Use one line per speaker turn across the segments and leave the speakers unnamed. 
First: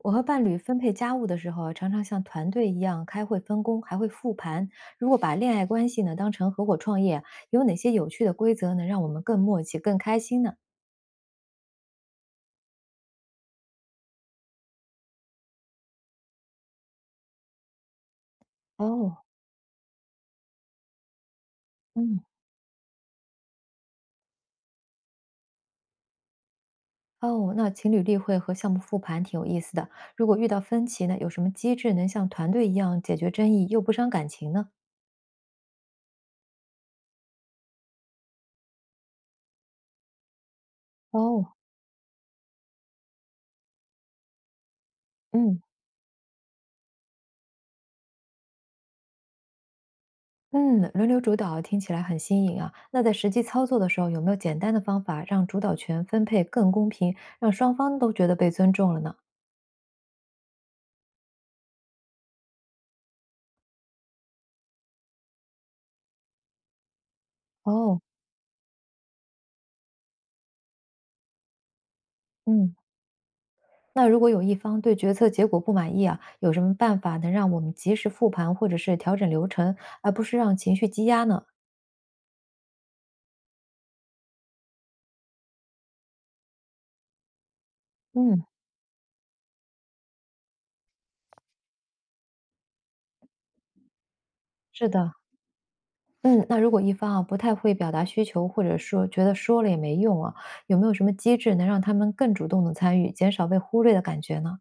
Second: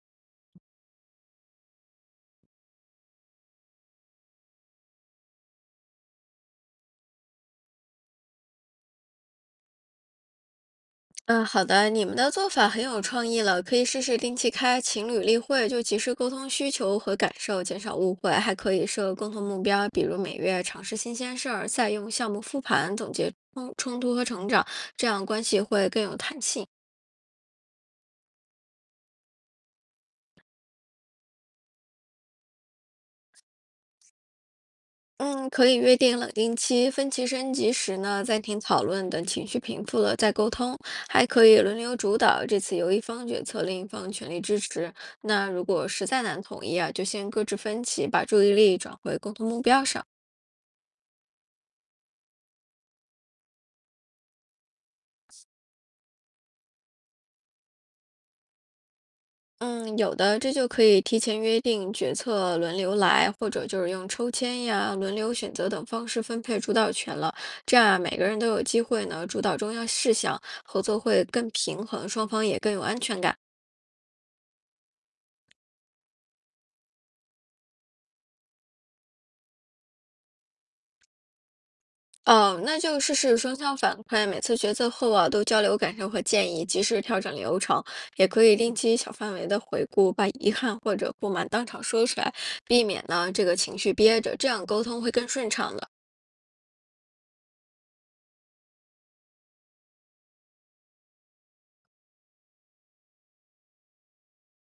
我和伴侣分配家务的时候啊常常像团队一样开会分工，还会复盘。如果把恋爱关系呢当成合伙创业，有哪些有趣的规则能让我们更默契、更开心呢？
嗯，好的，你们的做法很有创意了，可以试试定期开情侣例会，就及时沟通需求和感受，减少误会，还可以设
哦，
共同目标，比如每月尝试新鲜事儿，再用
嗯，
项目复盘总结冲突和成长，这样关系会更有弹性。
哦，那情侣例会和项目复盘挺有意思的。如果遇到分歧呢，有什么机制能像团队一样解决争议又不伤感情呢？
嗯，可以约定冷静期，分歧升级时呢，暂停讨论，等情绪平复了再沟通，还可
哦，
以轮流主导，这次由一方决策，另一方全力支持。那
嗯
如果实在难统一啊，就先搁置分歧，把注意力转回共同目标上。
嗯，轮流主导听起来很新颖啊。那在实际操作的时候，有没有简单的方法让主导权分配更公平，让双方都觉得被尊重了呢？
嗯，有的这就可以提前约定决策轮流来，或者就是用抽签呀、轮流选择等方式分配主导权了。这样啊
哦，
每个人都有机会呢主导重要事项，合作会更平衡，双方也更
嗯，
有安全感。
那如果有一方对决策结果不满意啊，有什么办法能让我们及时复盘或者是调整流程，而不是让情绪积压呢？
哦，那就试试双向反馈，每次决策后啊，都交流感受和建议，及时调整流程，也
嗯，
可以定期小范围的回顾，把遗憾或者不满当场说出来，避免呢这个情绪憋着，这样沟
是
通会
的，
更顺畅的。
嗯，那如果一方啊不太会表达需求，或者说觉得说了也没用啊，有没有什么机制能让他们更主动的参与，减少被忽略的感觉呢？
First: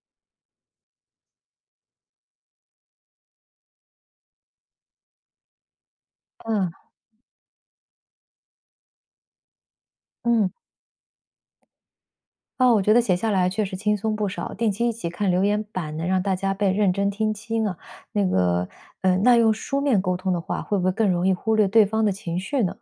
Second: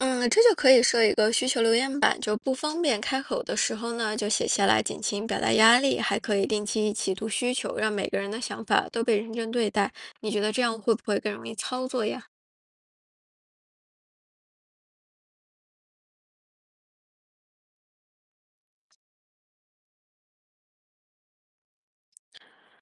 嗯，这就可以设一个需求留言板，就不方便开口的时候呢，就写下来，减轻表达压力，还可以定
嗯
期一起读需求，让每个人的想法都被认真对待。你觉
嗯，
得这样会不会更容易操作呀？
哦，我觉得写下来确实轻松不少。定期一起看留言板，能让大家被认真听清啊。那个，那用书面沟通的话，会不会更容易忽略对方的情绪呢？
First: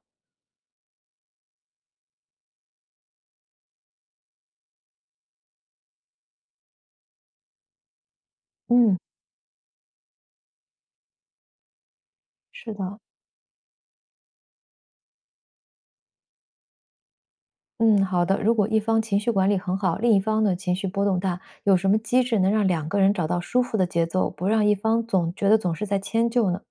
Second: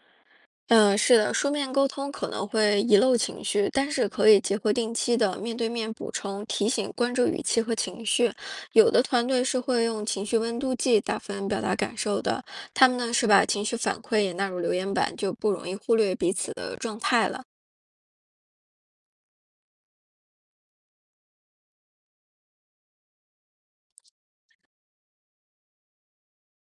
嗯，是的，书面沟通可能会遗漏情绪，但是可以结合定期的面对面补充、提醒、关注语气和情绪。有
嗯，
的团队是会用情绪温度计打分表达感受的，
是
他
的，
们呢是把情绪反馈也纳入留言板，就不容易忽略彼此的状态了。
嗯，好的。如果一方情绪管理很好，另一方的情绪波动大，有什么机制能让两个人找到舒服的节奏，不让一方总觉得总是在迁就呢？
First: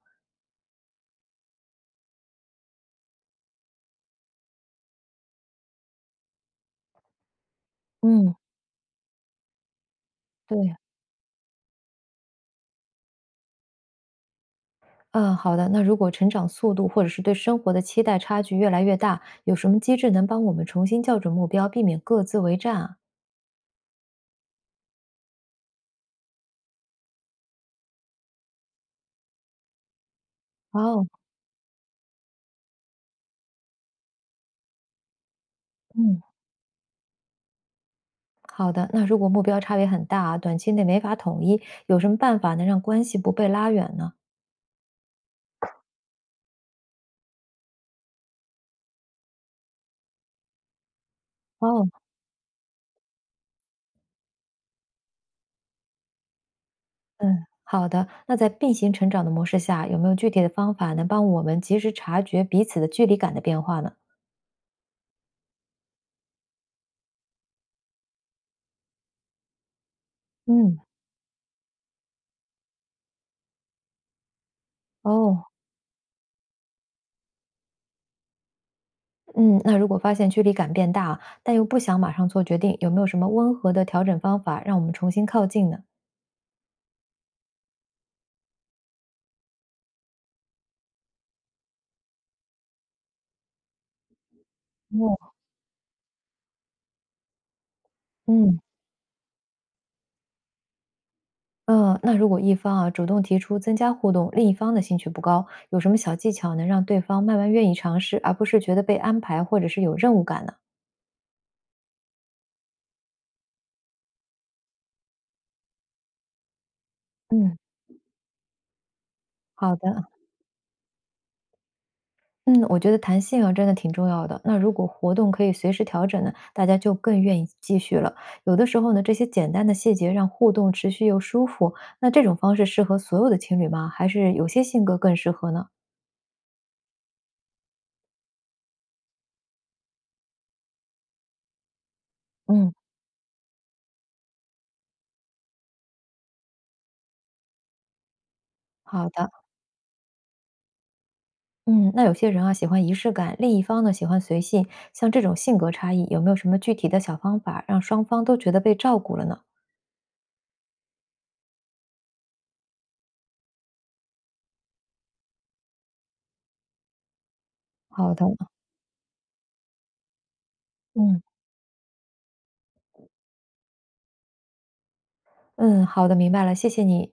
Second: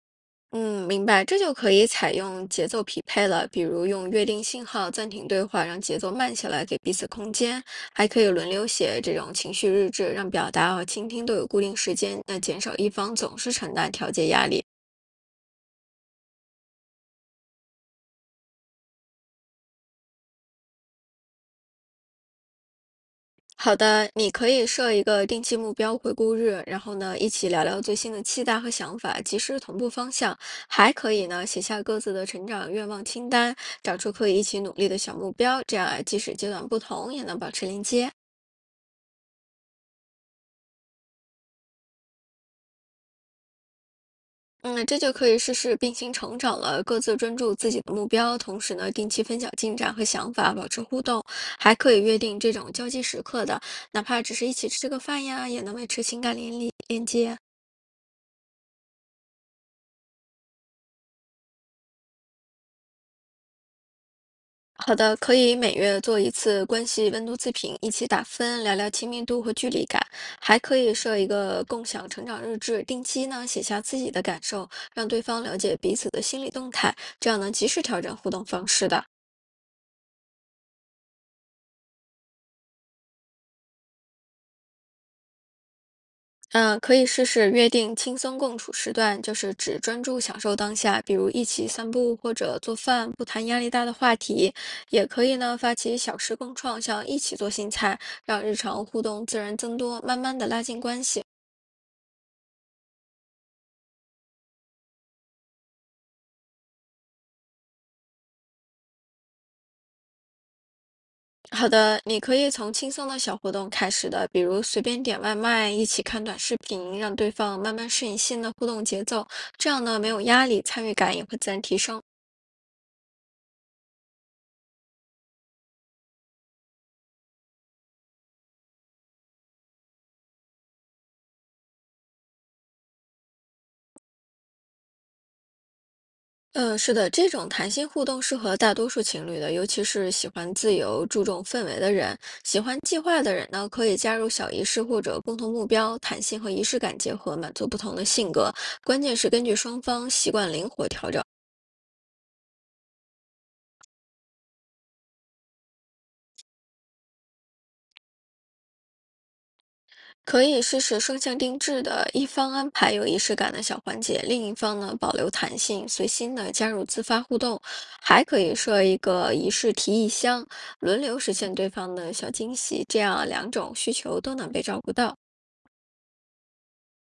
嗯，明白，这就可以采用节奏匹配了，比如用约定信号暂停对话，让节奏慢下来，给彼此空间，还可以
嗯，
轮流写这种情绪日志，让表达
对，
和倾听都有固定时间，那减少一方总是承担调节压力。
嗯，好的。那如果成长速度或者是对生活的期待差距越来越大，有什么机制能帮我们重新校准目标，避免各自为战啊？
好的，你可以设一个定期目标回顾日，然后呢，一起聊聊最新的期待和想法，及时同步方向。还
哦，
可以呢，写下各自的成长愿望清单，找出可以一起努力的小目标，这样啊，即
嗯，
使阶段不同，也能保持连接。
好的。那如果目标差别很大啊，短期内没法统一，有什么办法能让关系不被拉远呢？
嗯，这就可以试试并行成长了，各自专注自己的目标，同时呢，定期分享进展和想法，保持互动，还
哦，
可以约定这种交际时刻的，哪怕只是一起吃个饭呀，也能维持情感联系。
嗯，好的。那在并行成长的模式下，有没有具体的方法能帮我们及时察觉彼此的距离感的变化呢？
好的，可以每月做一次关系温度自评，一起打分，聊聊亲密度和距离感，还
嗯，
可以设一个共享成长日志，定期呢写下自己的感受，让对方
哦，
了解彼此的心理动态，这样能及时调整互动方式的。
嗯，那如果发现距离感变大，但又不想马上做决定，有没有什么温和的调整方法让我们重新靠近呢？
嗯，可以试试约定轻松共处时段，就是只专注享受当下，比如一起散步或者做饭，不谈压力大的话题。也可
哦，
以呢，发起小吃共创，像一起做新菜，让日
嗯
常互动自然增多，慢慢的拉近关系。
嗯，那如果一方啊主动提出增加互动，另一方的兴趣不高，有什么小技巧能让对方慢慢愿意尝试，而不是觉得被安排或者是有任务感呢？
好的，你可以从轻松的小活动开始的，比如随便点外卖，一起看短视频，让对
嗯。
方慢慢适应新的互动节奏，这
好
样呢，
的。
没有压力，参与感也会自然提升。
嗯，我觉得弹性啊，真的挺重要的。那如果活动可以随时调整呢，大家就更愿意继续了。有的时候呢，这些简单的细节让互动持续又舒服。那这种方式适合所有的情侣吗？还是有些性格更适合呢？
嗯，是的，这种谈心互动适合大多数情侣的，尤其是喜欢自由、注重氛围的人。喜
嗯，
欢计划的人呢，可以加入小仪式或者共同目标，弹性和仪式感结合，满足不同的性格。关
好
键是
的。
根据双方习惯灵活调整，
嗯，那有些人啊喜欢仪式感，另一方呢喜欢随性。像这种性格差异，有没有什么具体的小方法让双方都觉得被照顾了呢？
可以试试双向定制的，一方安排有仪式感的小环节，另一方呢保留弹性，随心的加入自发互动。
好
还
的，
可以设一个仪式提议箱，轮流
嗯
实现对方的小惊喜，这样两种需求都能被照顾到。
嗯，好的，明白了，谢谢你。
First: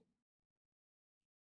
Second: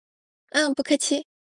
嗯，不客气。